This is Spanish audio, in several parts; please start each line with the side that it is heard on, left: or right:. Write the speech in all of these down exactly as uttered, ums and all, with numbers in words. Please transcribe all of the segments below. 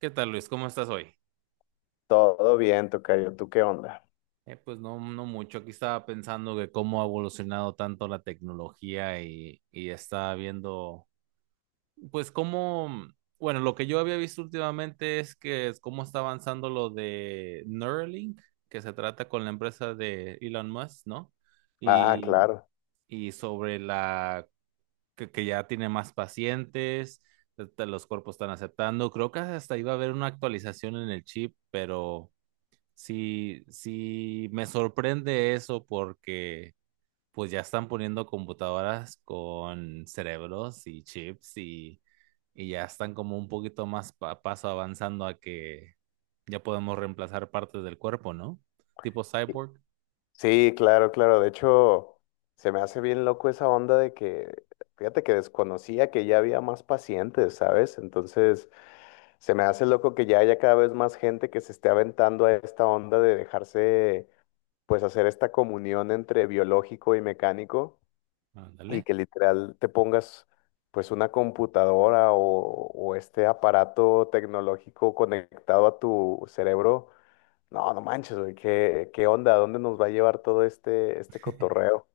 right: ¿Qué tal, Luis? ¿Cómo estás hoy?
left: Todo bien, tocayo. ¿Tú qué onda?
right: Eh, pues no, no mucho. Aquí estaba pensando que cómo ha evolucionado tanto la tecnología y, y estaba viendo, pues cómo, bueno, lo que yo había visto últimamente es que es cómo está avanzando lo de Neuralink, que se trata con la empresa de Elon Musk, ¿no?
left: Ah,
right: Y,
left: claro.
right: y sobre la que, que ya tiene más pacientes, te- te- los cuerpos están aceptando. Creo que hasta iba a haber una actualización en el chip, pero sí, sí, me sorprende eso porque pues ya están poniendo computadoras con cerebros y chips y, y ya están como un poquito más pa- paso avanzando a que ya podemos reemplazar partes del cuerpo, ¿no? Tipo
left: Sí,
right: cyborg.
left: sí, claro, claro. De hecho, se me hace bien loco esa onda de que, fíjate que desconocía que ya había más pacientes, ¿sabes? Entonces, se me hace loco que ya haya cada vez más gente que se esté aventando a esta onda de dejarse, pues, hacer esta comunión entre biológico y mecánico
right: Ándale.
left: y que literal te pongas, pues, una computadora o, o este aparato tecnológico conectado a tu cerebro. No, no manches, güey, ¿qué, qué onda? ¿A dónde nos va a llevar todo este, este cotorreo?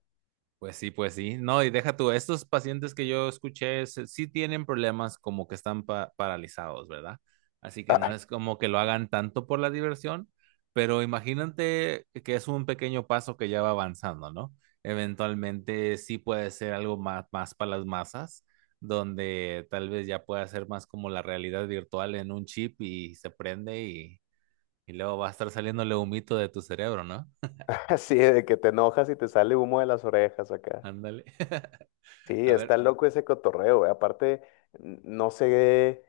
right: Pues sí, pues sí. No, y deja tú, estos pacientes que yo escuché se- sí tienen problemas como que están pa- paralizados, ¿verdad? Así que no es como que lo hagan tanto por la diversión, pero imagínate que es un pequeño paso que ya va avanzando, ¿no? Eventualmente sí puede ser algo más, más para las masas, donde tal vez ya pueda ser más como la realidad virtual en un chip y se prende y, y luego va a estar saliéndole humito de tu cerebro, ¿no?
left: Así de que te enojas y te sale humo de las orejas acá.
right: Ándale.
left: Sí,
right: A
left: está
right: ver.
left: loco ese cotorreo, güey. Aparte, n- no sé.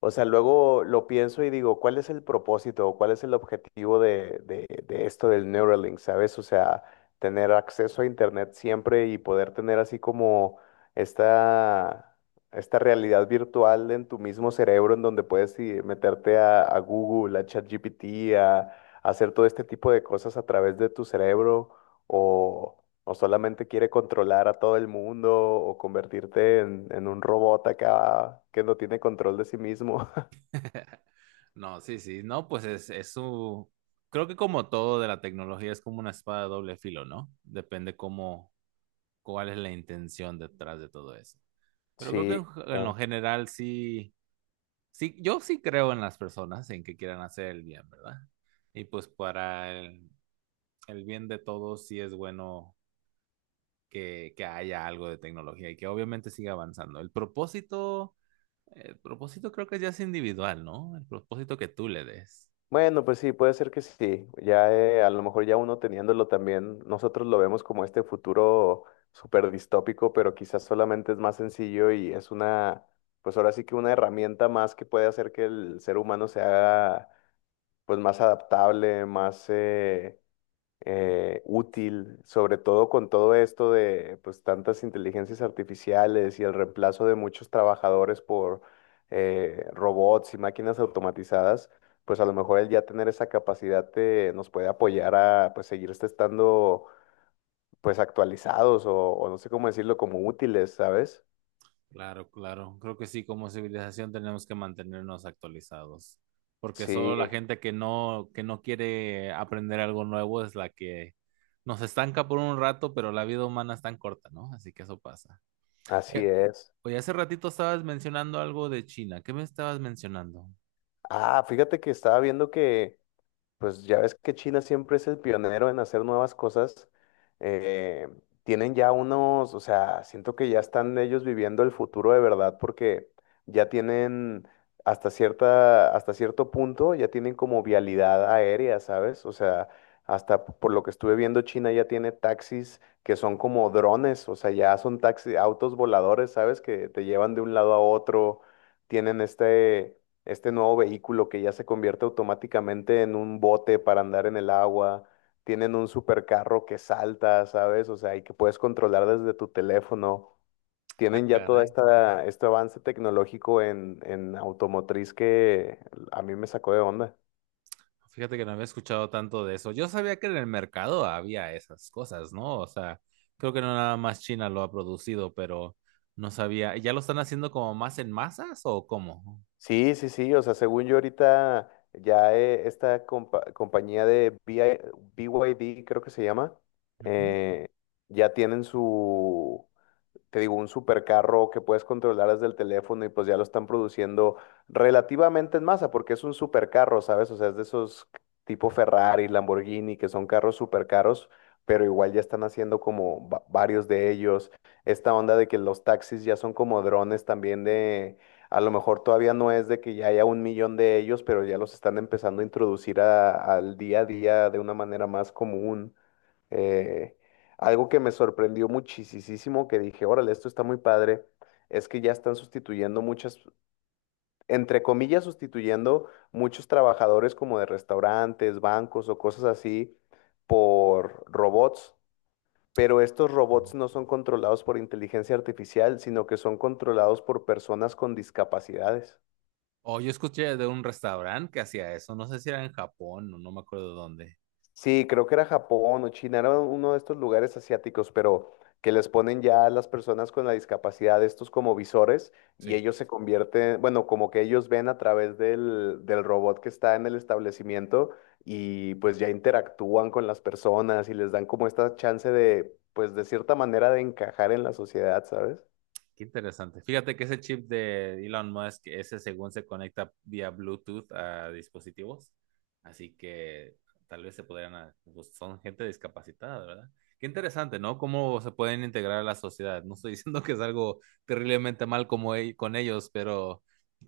left: O sea, luego lo pienso y digo, ¿cuál es el propósito o cuál es el objetivo de, de- de esto del Neuralink, ¿sabes? O sea, tener acceso a Internet siempre y poder tener así como esta, esta realidad virtual en tu mismo cerebro, en donde puedes eh, meterte a, a Google, a ChatGPT, a, a hacer todo este tipo de cosas a través de tu cerebro, o o solamente quiere controlar a todo el mundo o convertirte en, en un robot acá que no tiene control de sí mismo.
right: No, sí, sí, no, pues es, es su... Creo que como todo de la tecnología es como una espada de doble filo, ¿no? Depende cómo, cuál es la intención detrás de todo eso. Pero creo
left: Sí,
right: que en, en lo
left: claro.
right: general sí, sí, yo sí creo en las personas, en que quieran hacer el bien, ¿verdad? Y pues para el, el bien de todos sí es bueno que, que haya algo de tecnología y que obviamente siga avanzando. El propósito, el propósito creo que ya es individual, ¿no? El propósito que tú le des.
left: Bueno, pues sí, puede ser que sí. Ya eh, a lo mejor ya uno teniéndolo también, nosotros lo vemos como este futuro súper distópico, pero quizás solamente es más sencillo y es una, pues ahora sí que una herramienta más que puede hacer que el ser humano se haga pues más adaptable, más eh, eh, útil, sobre todo con todo esto de pues tantas inteligencias artificiales y el reemplazo de muchos trabajadores por eh, robots y máquinas automatizadas. Pues a lo mejor el ya tener esa capacidad te- nos puede apoyar a pues seguir este estando pues actualizados o, o no sé cómo decirlo, como útiles, ¿sabes?
right: Claro, claro. Creo que sí, como civilización tenemos que mantenernos actualizados, porque solo
left: Sí,
right: la gente que no, que no quiere aprender algo nuevo es la que nos estanca por un rato, pero la vida humana es tan corta, ¿no? Así que eso pasa.
left: así
right: Oye,
left: es.
right: oye, hace ratito estabas mencionando algo de China. ¿Qué me estabas mencionando?
left: Ah, fíjate que estaba viendo que... Pues ya ves que China siempre es el pionero en hacer nuevas cosas. eh, tienen ya unos, o sea, siento que ya están ellos viviendo el futuro de verdad porque ya tienen hasta cierta, hasta cierto punto, ya tienen como vialidad aérea, ¿sabes? O sea, hasta p- por lo que estuve viendo, China ya tiene taxis que son como drones, o sea, ya son taxis, autos voladores, ¿sabes? Que te llevan de un lado a otro. Tienen este este nuevo vehículo que ya se convierte automáticamente en un bote para andar en el agua. Tienen un supercarro que salta, ¿sabes? O sea, y que puedes controlar desde tu teléfono.
right: Ah,
left: Tienen ya todo
right: caray.
left: esta, este avance tecnológico en, en automotriz que a mí me sacó de onda.
right: Fíjate que no había escuchado tanto de eso. Yo sabía que en el mercado había esas cosas, ¿no? O sea, creo que no nada más China lo ha producido, pero no sabía. ¿Ya lo están haciendo como más en masas o cómo?
left: Sí, sí, sí, o sea, según yo ahorita ya eh, esta compa- compañía de B B I B Y D creo que se llama.
right: Ujú.
left: eh, ya tienen su, te digo, un supercarro que puedes controlar desde el teléfono y pues ya lo están produciendo relativamente en masa, porque es un supercarro, ¿sabes? O sea, es de esos tipo Ferrari, Lamborghini, que son carros supercaros, pero igual ya están haciendo como va- varios de ellos. Esta onda de que los taxis ya son como drones también de... A lo mejor todavía no es de que ya haya un millón de ellos, pero ya los están empezando a introducir a- al día a día de una manera más común. Eh, algo que me sorprendió muchísimo, que dije, órale, esto está muy padre, es que ya están sustituyendo muchas, entre comillas, sustituyendo muchos trabajadores como de restaurantes, bancos o cosas así por robots, pero estos robots no son controlados por inteligencia artificial, sino que son controlados por personas con discapacidades.
right: O yo escuché de un restaurante que hacía eso. No sé si era en Japón o no me acuerdo dónde.
left: Sí, creo que era Japón o China, era uno de estos lugares asiáticos, pero que les ponen ya a las personas con la discapacidad estos como visores y
right: Sí.
left: ellos se convierten, bueno, como que ellos ven a través del, del robot que está en el establecimiento y pues ya interactúan con las personas y les dan como esta chance de, pues de cierta manera, de encajar en la sociedad, ¿sabes?
right: Qué interesante. Fíjate que ese chip de Elon Musk, ese según se conecta vía Bluetooth a dispositivos, así que tal vez se podrían, a- pues son gente discapacitada, ¿verdad? Qué interesante, ¿no? Cómo se pueden integrar a la sociedad. No estoy diciendo que es algo terriblemente mal como e- con ellos, pero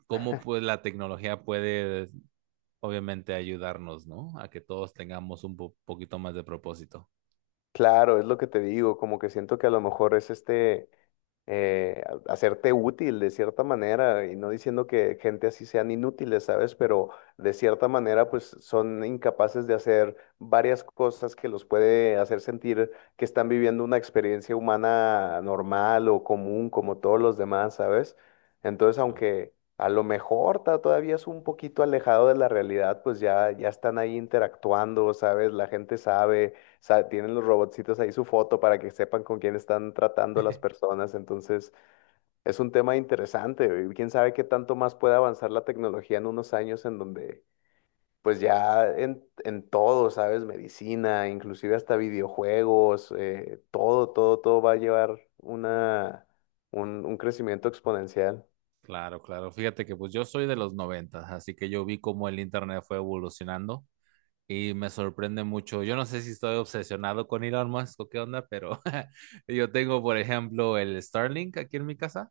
right: cómo pues la tecnología puede obviamente ayudarnos, ¿no? A que todos tengamos un po- poquito más de propósito.
left: Claro, es lo que te digo, como que siento que a lo mejor es este... eh, a- hacerte útil de cierta manera, y no diciendo que gente así sean inútiles, ¿sabes? Pero de cierta manera, pues son incapaces de hacer varias cosas que los puede hacer sentir que están viviendo una experiencia humana normal o común, como todos los demás, ¿sabes? Entonces,
right: ¿No?
left: aunque a lo mejor ta- todavía es un poquito alejado de la realidad, pues ya, ya están ahí interactuando, ¿sabes? La gente sabe, o sea, tienen los robotcitos ahí su foto para que sepan con quién están tratando las personas. Entonces, es un tema interesante. Y quién sabe qué tanto más puede avanzar la tecnología en unos años, en donde pues ya en, en todo, ¿sabes? Medicina, inclusive hasta videojuegos, eh, todo, todo, todo va a llevar una, un, un crecimiento exponencial.
right: Claro, claro. Fíjate que pues yo soy de los noventas, así que yo vi cómo el internet fue evolucionando y me sorprende mucho. Yo no sé si estoy obsesionado con Elon Musk o qué onda, pero yo tengo, por ejemplo, el Starlink aquí en mi casa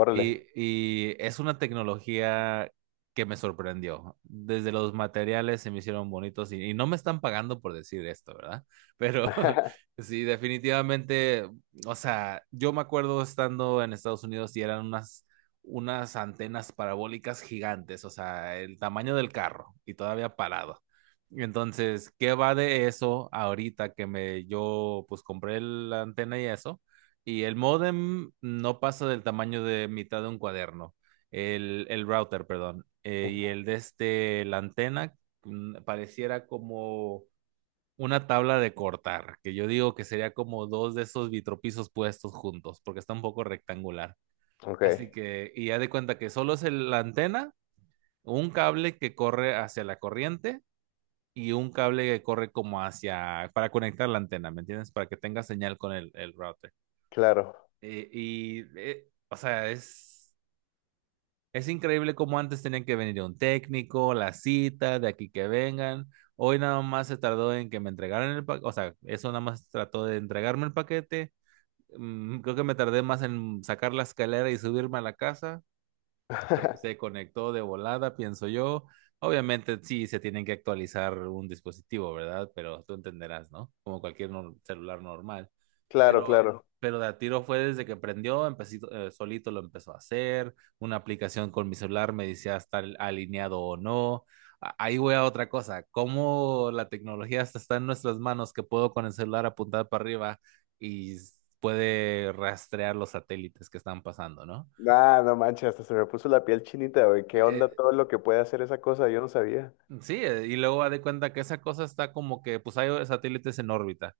left: Órale.
right: y, y es una tecnología que me sorprendió. Desde los materiales se me hicieron bonitos y, y no me están pagando por decir esto, ¿verdad? Pero sí, definitivamente, o sea, yo me acuerdo estando en Estados Unidos y eran unas, unas antenas parabólicas gigantes, o sea, el tamaño del carro y todavía parado. Entonces, ¿qué va de eso ahorita que me yo pues compré la antena y eso? Y el modem no pasa del tamaño de mitad de un cuaderno. El, el router, perdón. Eh, y
left: Ujú.
right: el de este, la antena, mm, pareciera como una tabla de cortar, que yo digo que sería como dos de esos vitropisos puestos juntos, porque está un poco rectangular.
left: Ok,
right: Así que, y ya de cuenta que solo es el- la antena, un cable que corre hacia la corriente y un cable que corre como hacia, para conectar la antena, ¿me entiendes? Para que tenga señal con el, el router.
left: claro.
right: Eh, y, eh, o sea, es, es increíble cómo antes tenían que venir un técnico, la cita, de aquí que vengan. Hoy nada más se tardó en que me entregaran el paquete, o sea, eso nada más trató de entregarme el paquete. Mm, Creo que me tardé más en sacar la escalera y subirme a la casa. Se, se conectó de volada, pienso yo. Obviamente sí se tienen que actualizar un dispositivo, ¿verdad? Pero tú entenderás, ¿no? Como cualquier nor- celular normal.
left: Claro,
right: Pero,
left: claro.
right: pero de a tiro fue desde que prendió, empecé, eh, solito lo empezó a hacer. Una aplicación con mi celular me decía está alineado o no. A- Ahí voy a otra cosa. Cómo la tecnología hasta está en nuestras manos, que puedo con el celular apuntar para arriba y s- puede rastrear los satélites que están pasando, ¿no?
left: Ah, no manches, hasta se me puso la piel chinita, güey. ¿Qué onda
right: Eh,
left: todo lo que puede hacer esa cosa? Yo no sabía.
right: sí, eh, y luego haz de cuenta que esa cosa está como que, pues hay satélites en órbita.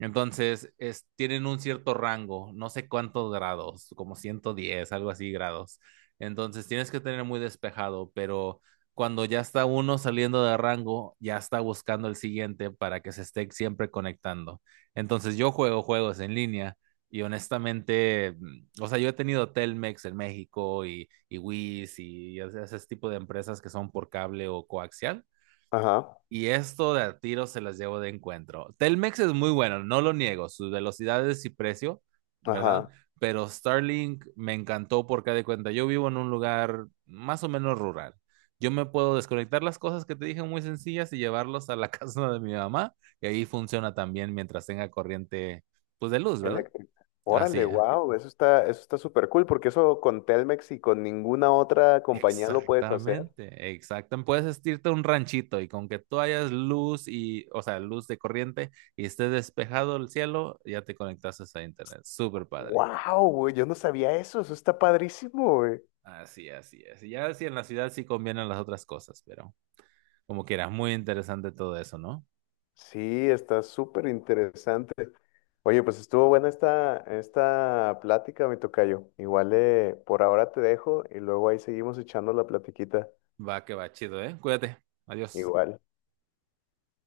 right: Entonces, es, tienen un cierto rango, no sé cuántos grados, como ciento diez, algo así grados. Entonces, tienes que tener muy despejado, pero cuando ya está uno saliendo de rango, ya está buscando el siguiente para que se esté siempre conectando. Entonces, yo juego juegos en línea y honestamente mm, o sea, yo he tenido Telmex en México y, y Wiz y ese, ese tipo de empresas que son por cable o coaxial.
left: Ajá,
right: Y esto de a tiro se las llevo de encuentro. Telmex es muy bueno, no lo niego, sus velocidades y precio, ¿verdad?
left: ajá,
right: Pero Starlink me encantó porque de cuenta, yo vivo en un lugar más o menos rural. Yo me puedo desconectar las cosas que te dije muy sencillas y llevarlos a la casa de mi mamá y ahí funciona también mientras tenga corriente, pues de luz, ¿verdad?
left: eléctrica.
right: Así
left: Órale,
right: es.
left: wow, eso está, eso está súper cool, porque eso con Telmex y con ninguna otra compañía lo puedes hacer.
right: Exactamente, exactamente. Puedes irte a un ranchito y con que tú hayas luz y, o sea, luz de corriente y esté despejado el cielo, ya te conectas a internet. Súper padre.
left: Wow, güey, yo no sabía eso, eso está padrísimo, güey.
right: Así, así es. Y ya sí en la ciudad sí convienen las otras cosas, pero como quieras, muy interesante todo eso, ¿no?
left: Sí, está súper interesante. Oye, pues estuvo buena esta, esta plática, mi tocayo. Igual, eh, por ahora te dejo y luego ahí seguimos echando la platiquita.
right: Va que va, chido, ¿eh? Cuídate. Adiós.
left: Igual.